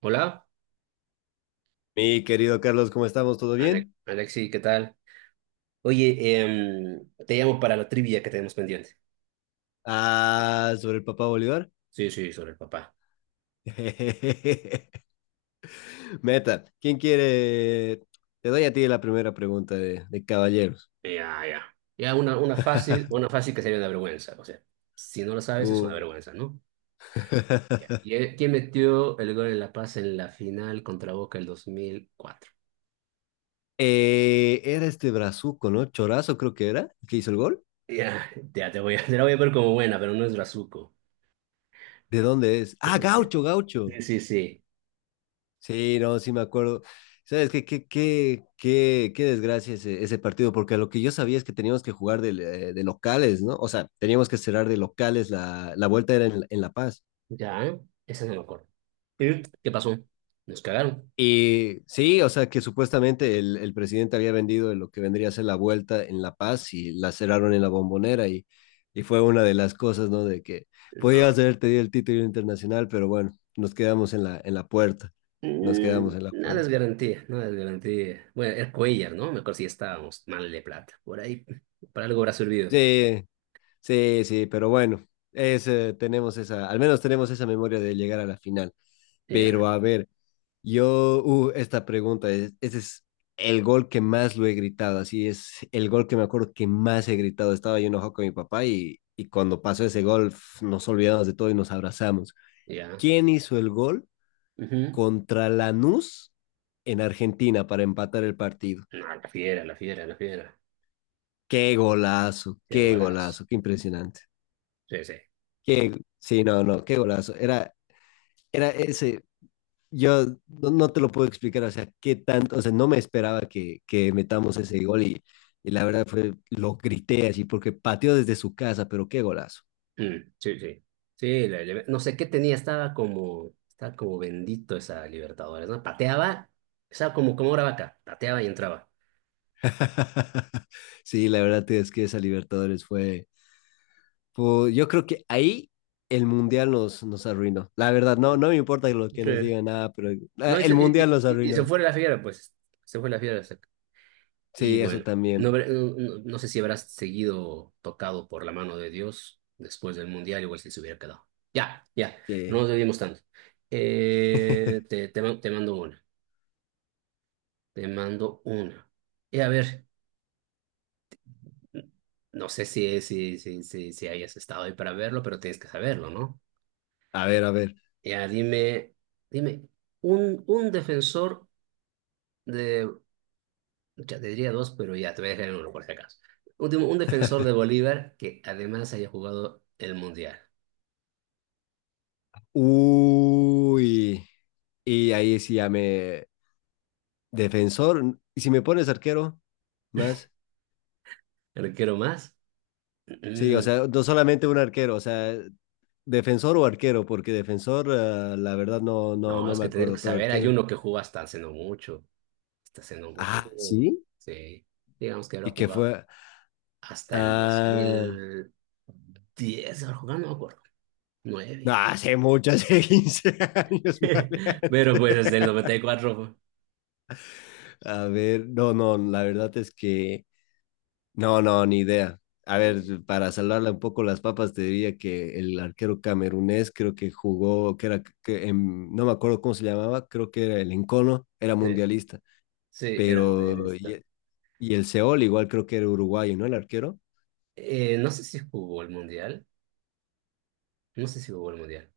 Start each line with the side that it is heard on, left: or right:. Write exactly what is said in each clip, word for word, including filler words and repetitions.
right: Hola,
left: Mi querido Carlos, ¿cómo estamos? ¿Todo
right: Ale-
left: bien?
right: Alexi, ¿qué tal? Oye, em, te llamo para la trivia que tenemos pendiente.
left: Ah, sobre el papá Bolívar.
right: Sí, sí, sobre el papá.
left: Meta, ¿quién quiere? Te doy a ti la primera pregunta de, de caballeros.
right: Ya, ya. Ya, una, una fácil, una fácil que sería una vergüenza. O sea, si no lo sabes, es una
left: Uh.
right: vergüenza, ¿no? Ya. ¿Qui- ¿Quién metió el gol en La Paz en la final contra Boca el dos mil cuatro?
left: Eh, era este brazuco, ¿no? Chorazo creo que era, el que hizo el gol.
right: Ya, ya te voy a, te la voy a ver como buena, pero no es Brazuco.
left: ¿De dónde es?
right: Es
left: Ah,
right: el que-
left: Gaucho, Gaucho.
right: Sí, sí, sí.
left: Sí, no, sí me acuerdo. ¿Sabes qué, qué, qué, qué, qué desgracia ese, ese partido? Porque lo que yo sabía es que teníamos que jugar de, eh, de locales, ¿no? O sea, teníamos que cerrar de locales, la, la vuelta era en, en La Paz.
right: Ya, ¿eh? Esa no me acuerdo. ¿Qué pasó? ¿Nos cagaron?
left: Y sí, o sea, que supuestamente el, el presidente había vendido lo que vendría a ser la vuelta en La Paz y la cerraron en la Bombonera y, y fue una de las cosas, ¿no? De que
right: No.
left: podías haber tenido el título internacional, pero bueno, nos quedamos en la, en la puerta, nos
right: Mm,
left: quedamos en la
right: Nada es
left: puerta.
right: garantía, nada es garantía. Bueno, era Cuellar, ¿no? Me acuerdo si estábamos mal de plata. Por ahí, para algo habrá servido.
left: Sí. Sí, sí, pero bueno, es, eh, tenemos esa, al menos tenemos esa memoria de llegar a la final.
right: Ya,
left: Pero a ver, yo, uh, esta pregunta es, ese es el gol que más lo he gritado, así es el gol que me acuerdo que más he gritado. Estaba yo enojado con mi papá y, y cuando pasó ese gol pf, nos olvidamos de todo y nos abrazamos.
right: ya.
left: ¿Quién hizo el gol
right: Ujú.
left: contra Lanús en Argentina para empatar el partido?
right: No, la fiera, la fiera, la fiera.
left: Qué golazo,
right: Qué
left: qué
right: golazo.
left: golazo, qué impresionante.
right: Sí, sí.
left: Qué, sí, no, no, qué golazo. Era, era ese. Yo no, no te lo puedo explicar, o sea, qué tanto, o sea, no me esperaba que, que metamos ese gol y, y la verdad fue, lo grité así porque pateó desde su casa, pero qué golazo.
right: Mm, sí, sí. Sí, la- la- no sé qué tenía, estaba como, estaba como bendito esa Libertadores, ¿no? Pateaba, estaba como, como una vaca, pateaba y entraba.
left: Sí, la verdad es que esa Libertadores fue, fue- yo creo que ahí el Mundial nos, nos arruinó. La verdad, no,
right: Sí.
left: no me importa lo que nos
right: Sí.
left: digan nada, pero
right: No,
left: ah,
right: y
left: el
right: se, y,
left: Mundial nos
right: y- y se
left: arruinó.
right: fue la fiera, pues. Se fue la fiera. Y
left: Sí, eso
right: bueno, no,
left: también.
right: habrá- no, no- no sé si habrás seguido tocado por la mano de Dios después del Mundial, igual si se hubiera quedado. Ya, ya, no
left: Sí.
right: nos debimos tanto. Eh, te, te, ma- te mando una, te mando una, Y a ver, no sé si, si, si, si, si hayas estado ahí para verlo, pero tienes que saberlo, ¿no?
left: A ver, a ver.
right: Ya, dime, dime, un, un defensor de, ya te diría dos, pero ya, te voy a dejar en uno por si acaso. Último, un defensor de Bolívar que además haya jugado el Mundial.
left: Uy. Y ahí sí ya me, defensor, y si me pones arquero, más.
right: ¿Arquero más?
left: Sí, o
right: Mm,
left: sea, no solamente un arquero, o sea, defensor o arquero, porque defensor, ah, la verdad no, no,
right: No,
left: no
right: es
left: me
right: que tengo que
left: acuerdo, pero
right: saber, hay
left: arquero.
right: uno que jugó hasta hace no mucho, hasta hace no mucho
left: Ah,
right: jugó,
left: sí.
right: sí, digamos que habrá
left: ¿Y qué
right: jugado
left: fue?
right: hasta el dos
left: Ah,
right: mil diez habrá jugado, no me acuerdo,
left: no,
right: nueve,
left: hace mucho, hace quince años,
right: pero
left: maleante.
right: pues desde el noventa y cuatro,
left: A ver, no, no, la verdad es que no, no, ni idea. A ver,
right: fue.
left: para salvarle un poco las papas, te diría que el arquero camerunés creo que jugó, que era, que en- no me acuerdo cómo se llamaba, creo que era el Encono, era
right: Sí,
left: mundialista,
right: sí, era
left: pero,
right: mundialista.
left: y, y el Seol igual creo que era uruguayo, ¿no? El arquero.
right: Eh, no sé si jugó el mundial, no sé si jugó el mundial,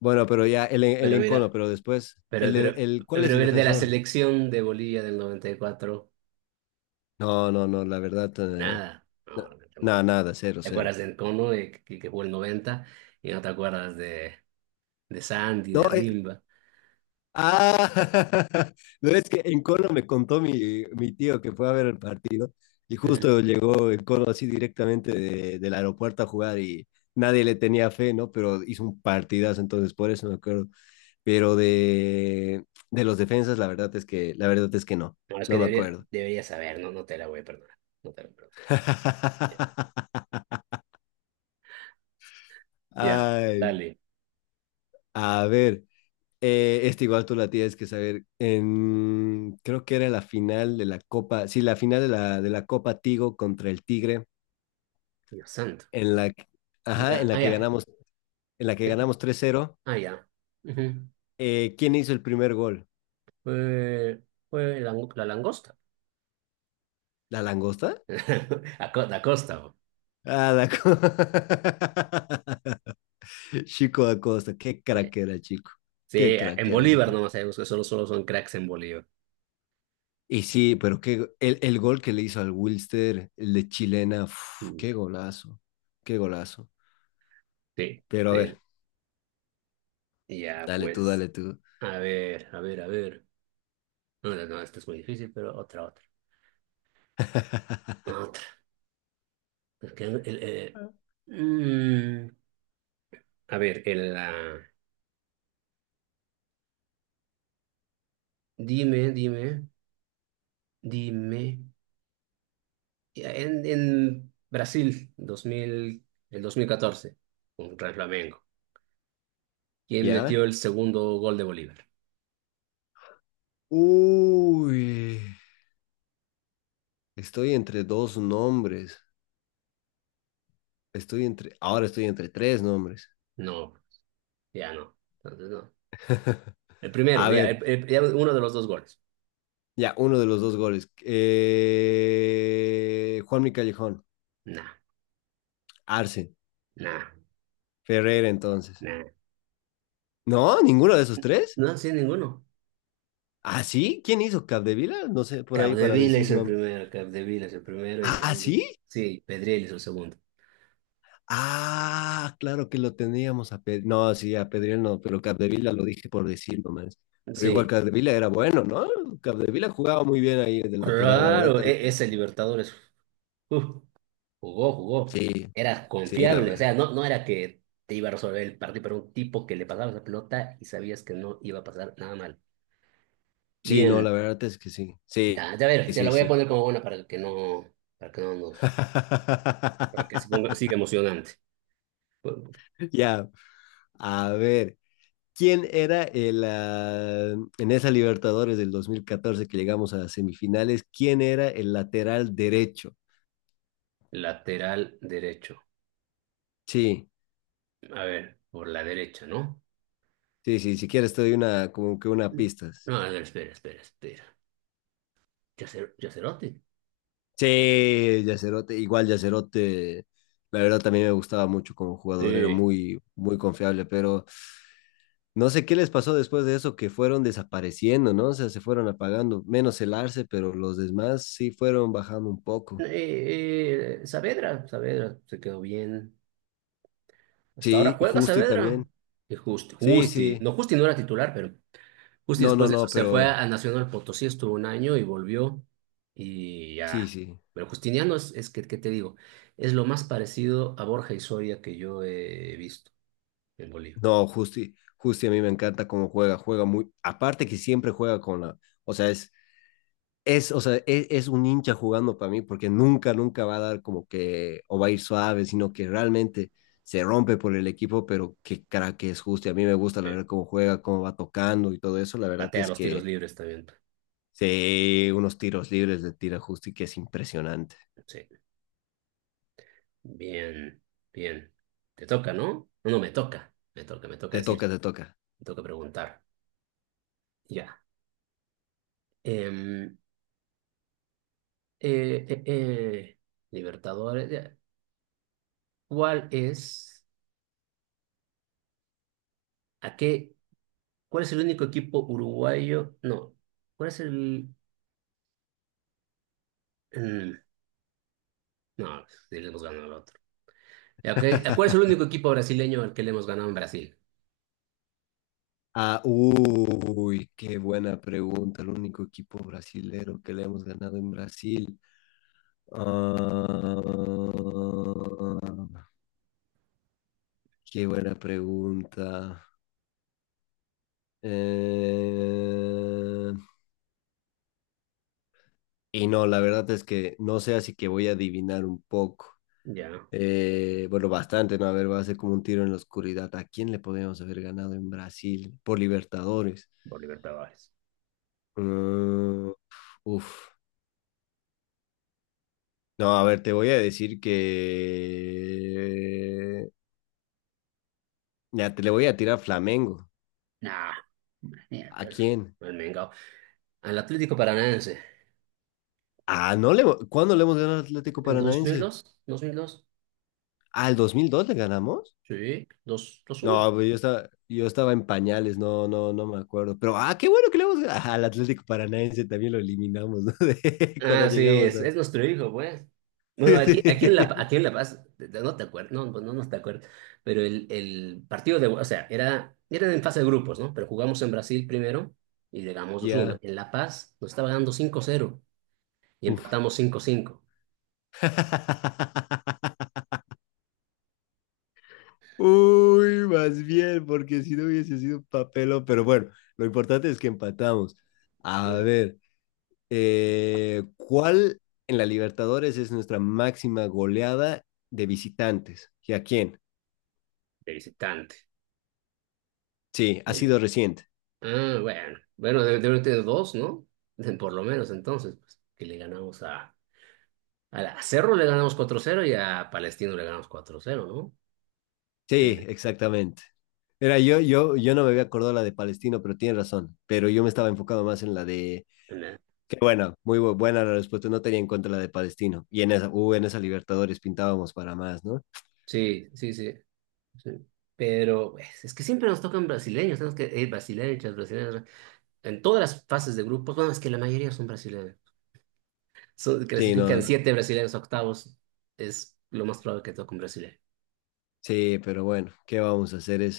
left: Bueno, pero ya, el, el
right: pero
left: Encono,
right: mira,
left: pero después, el,
right: pero,
left: de-
right: pero,
left: el, ¿cuál es
right: pero
left: el
right: mira, de la
left: defensor?
right: selección de Bolivia del noventa y cuatro,
left: No, no, no, la verdad, eh,
right: nada,
left: na-
right: no, no,
left: nada,
right: no.
left: nada, cero,
right: ¿Te
left: cero.
right: acuerdas de Encono, de, que, que jugó el noventa? Y no te acuerdas de, de Sandy,
left: No,
right: de
left: e-
right: Rimba.
left: Ah, no es que en Cono me contó mi, mi tío que fue a ver el partido y
right: Ujú.
left: justo llegó en Cono así directamente de- del aeropuerto a jugar y nadie le tenía fe, ¿no? Pero hizo un partidazo, entonces por eso me acuerdo. Pero de, de los defensas, la verdad es que, la verdad es que no,
right: No, es que
left: no me
right: debería,
left: acuerdo.
right: debería saber, no, no te la voy a perdonar. No te la voy a perdonar. Ya,
left: Ay,
right: dale.
left: a ver, Eh, este igual tú la tienes que saber. En, creo que era la final de la Copa, sí, la final de la, de la Copa Tigo contra el Tigre,
right: Dios santo.
left: en la, que- ajá,
right: Ya,
left: en la
right: ah,
left: que
right: ya.
left: ganamos, en la que
right: eh,
left: ganamos tres cero.
right: Ah, ya. Ujú.
left: Eh, ¿quién hizo el primer gol?
right: Fue, fue la, la langosta.
left: ¿La langosta?
right: A co- La costa. Bo.
left: Ah, la co- Chico Acosta, qué
right: Sí.
left: crack era, chico.
right: Sí,
left: Qué
right: eh,
left: crack
right: en
left: era ese
right: Bolívar
left: gol.
right: nomás sabemos que solo, solo son cracks en Bolívar.
left: Y sí, pero qué, go- el, el gol que le hizo al Wilster, el de Chilena, uf,
right: Mm.
left: qué golazo, qué golazo.
right: Sí,
left: Pero a
right: sí.
left: ver,
right: Ya,
left: dale tú,
right: pues.
left: dale tú.
right: A ver, a ver, a ver. No, no, no, esto es muy difícil, pero otra, otra. Otra. Porque el- el- el- mm, a ver, el, ah, dime, dime, dime. Ya, En, en Brasil, dos mil el dos mil catorce contra el Flamengo. ¿Quién metió
left: ¿Ya?
right: el segundo gol de Bolívar?
left: Uy, estoy entre dos nombres. Estoy entre, ahora estoy entre tres nombres.
right: No, ya no. Entonces no. El primero,
left: A
right: ya,
left: ver,
right: el- el- ya uno de los dos goles.
left: ya, uno de los dos goles. Eh, Juanmi Callejón,
right: Nah,
left: Arce,
right: nah,
left: Ferreira entonces.
right: nah.
left: No, ninguno de esos tres.
right: No, sí, ninguno.
left: ¿Ah, sí? ¿Quién hizo Capdevila? No sé, por ahí para
right: Capdevila
left: decir
right: hizo el
left: nombre.
right: primero, Capdevila hizo el primero y el
left: ¿Ah,
right: segundo.
left: sí?
right: Sí, Pedriel hizo el segundo.
left: Ah, claro que lo teníamos a Pedri. No, sí, a Pedri no, pero Capdevila lo dije por decir nomás. Pero igual
right: Sí,
left: Capdevila era bueno, ¿no? Capdevila jugaba muy bien ahí de lateral, la verdad
right: claro, e-
left: también.
right: ese Libertadores uf, jugó, jugó.
left: Sí,
right: Era
left: sí, la
right: confiable, o
left: verdad.
right: sea, no, no era que te iba a resolver el partido, pero un tipo que le pasaba esa pelota y sabías que no iba a pasar nada mal.
left: Sí, no, la
right: Bien,
left: verdad es que sí. Sí,
right: ya, ya a ver, te la
left: sí,
right: voy a
left: sí.
right: poner como buena para que no, para que no nos, para que se ponga, siga emocionante.
left: Ya, a ver. ¿Quién era el, ah, en esa Libertadores del dos mil catorce que llegamos a las semifinales? ¿Quién era el lateral derecho?
right: Lateral derecho.
left: Sí.
right: A ver, por la derecha, ¿no?
left: Sí, sí, si quieres te doy una, como que una pista.
right: No, a ver, espera, espera, espera. Yacer- Yacerote.
left: Sí, Yacerote, igual Yacerote, la verdad también me gustaba mucho como jugador, era
right: Eh,
left: muy, muy confiable, pero no sé qué les pasó después de eso, que fueron desapareciendo, ¿no? O sea, se fueron apagando, menos el Arce, pero los demás sí fueron bajando un poco.
right: eh, eh, Saavedra, Saavedra se quedó bien. Hasta ahora
left: Sí,
right: juega
left: Justi
right: Saavedra.
left: también.
right: Y Justi,
left: Sí,
right: Justi,
left: sí.
right: no, Justi no era titular, pero Justi
left: No,
right: después
left: no,
right: de eso
left: no,
right: se fue
left: pero
right: a Nacional Potosí, estuvo un año y volvió y
left: sí,
right: ya.
left: sí.
right: Pero Justiniano es, es que, ¿qué te digo? Es lo más parecido a Borja y Soria que yo he visto en Bolivia.
left: No, Justi, Justi a mí me encanta cómo juega, juega muy, aparte que siempre juega con la, o sea, es es, o sea, es, es, un hincha jugando para mí porque nunca, nunca va a dar como que o va a ir suave, sino que realmente se rompe por el equipo, pero qué cara que es justi a mí me gusta la
right: Sí.
left: verdad cómo juega, cómo va tocando y todo eso. La verdad
right: Patea
left: es
right: los tiros
left: que
right: libres también.
left: sí, unos tiros libres de tira justi que es impresionante.
right: Sí, bien, bien. Te toca, ¿no? No, no, me toca, me toca, me toca
left: Te toca,
right: decirte,
left: te toca.
right: me toca preguntar. Ya. Em, eh, eh, eh, Libertadores. Ya. ¿Cuál es, a qué, cuál es el único equipo uruguayo? No, ¿cuál es el… mm, no, sí le hemos ganado al otro. Ya, ok, ¿a ¿Cuál es el único equipo brasileño al que le hemos ganado en Brasil?
left: Ah, uy, qué buena pregunta. El único equipo brasilero que le hemos ganado en Brasil. Uh... Qué buena pregunta. Eh, Y no, la verdad es que no sé, así que voy a adivinar un poco.
right: Ya,
left: Eh, bueno, bastante, ¿no? A ver, va a ser como un tiro en la oscuridad. ¿A quién le podríamos haber ganado en Brasil por Libertadores?
right: por Libertadores.
left: Mm, uf. No, a ver, te voy a decir que... Ya, te le voy a tirar Flamengo.
right: Nah,
left: ¿A
right: mierda, el
left: quién?
right: el Mengao. Al Atlético Paranaense.
left: Ah, no le... ¿Cuándo le hemos ganado al Atlético
right: ¿El dos mil
left: Paranaense?
right: dos? Dos mil mil dos.
left: Ah, ¿el dos mil dos le ganamos?
right: Sí, dos uno.
left: No, pues yo estaba, yo estaba en pañales, no, no, no me acuerdo. Pero, ah, qué bueno que le vamos ah, al Atlético Paranaense también lo eliminamos, ¿no? De- cuando
right: Ah, sí,
left: llegamos
right: es,
left: a...
right: es nuestro hijo, pues. Bueno, aquí, aquí, en La, aquí en La Paz, no te acuerdas, no, pues, no, no te acuerdas, pero el, el partido de, o sea, era, eran en fase de grupos, ¿no? Pero jugamos en Brasil primero y llegamos dos uno.
left: Ya,
right: En La Paz nos estaba ganando cinco cero y
left: uf.
right: empatamos cinco cinco.
left: Uy, más bien, porque si no hubiese sido un papelón. Pero bueno, lo importante es que empatamos. A
right: eh,
left: ver, eh, ¿cuál en la Libertadores es nuestra máxima goleada de visitantes? ¿Y a quién?
right: de visitante.
left: Sí, ha
right: de
left: sido
right: vi-
left: reciente.
right: Ah, bueno, bueno, debe debe tener dos, ¿no? Por lo menos entonces, pues, que le ganamos a, a, la- a Cerro le ganamos cuatro cero y a Palestino le ganamos cuatro cero, ¿no? Sí,
left: Sí, exactamente. Era yo, yo, yo no me había acordado la de Palestino, pero tienes razón. Pero yo me estaba enfocado más en la de,
right: en la-
left: que bueno, muy bu- buena la respuesta, no tenía en cuenta la de Palestino. Y en esa, uh, en esa Libertadores pintábamos para más, ¿no?
right: sí, sí, sí. Sí. Pero pues, es que siempre nos tocan brasileños, tenemos que ir brasileños, brasileños, en todas las fases de grupos, bueno, es que la mayoría son brasileños. So-
left: Sí, no,
right: clasifican
left: no.
right: siete brasileños a octavos, es lo más probable que toque un brasileño.
left: Sí, pero bueno, ¿qué vamos a hacer? Es,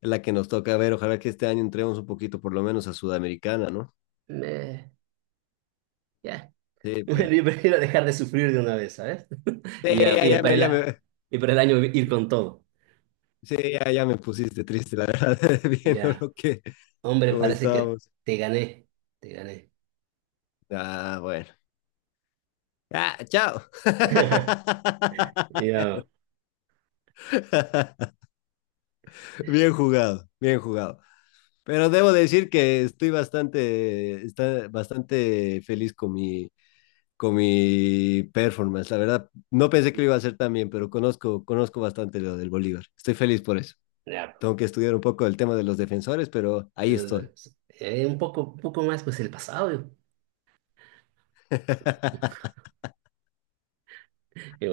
left: es la que nos toca ver. Ojalá que este año entremos un poquito, por lo menos, a Sudamericana, ¿no?
right: Me- ya.
left: Sí,
right: Bueno,
left: pero,
right: yo prefiero dejar de sufrir de una vez, ¿sabes?
left: sí,
right: Y, ya,
left: ya,
right: y,
left: ya
right: para
left: me,
right: el,
left: ya
right: a-
left: me,
right: y para el año ir con todo.
left: sí, ya, ya me pusiste triste, la verdad, viendo
right: Ya,
left: lo que,
right: hombre,
left: cómo
right: parece que
left: estábamos.
right: te gané, te gané.
left: Ah, bueno. Ah, chao.
right: Ya,
left: Bien jugado, bien jugado. Pero debo decir que estoy bastante, está bastante feliz con mi, con mi performance. La verdad, no pensé que lo iba a hacer tan bien, pero conozco, conozco bastante lo del Bolívar. Estoy feliz por eso.
right: ya.
left: Tengo que estudiar un poco el tema de los defensores, pero ahí estoy.
right: Pues, Eh, Un poco, un poco, más, pues el pasado. yo-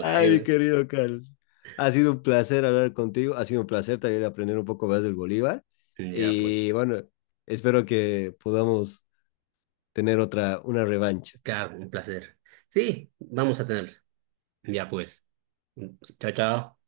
left: Ay, mi querido Carlos. Ha sido un placer hablar contigo. Ha sido un placer también aprender un poco más del Bolívar.
right: yo- ya, pues.
left: Y bueno, espero que podamos tener otra, una revancha.
right: Claro, un placer. Sí, vamos a tener. Ya pues. Chao, chao.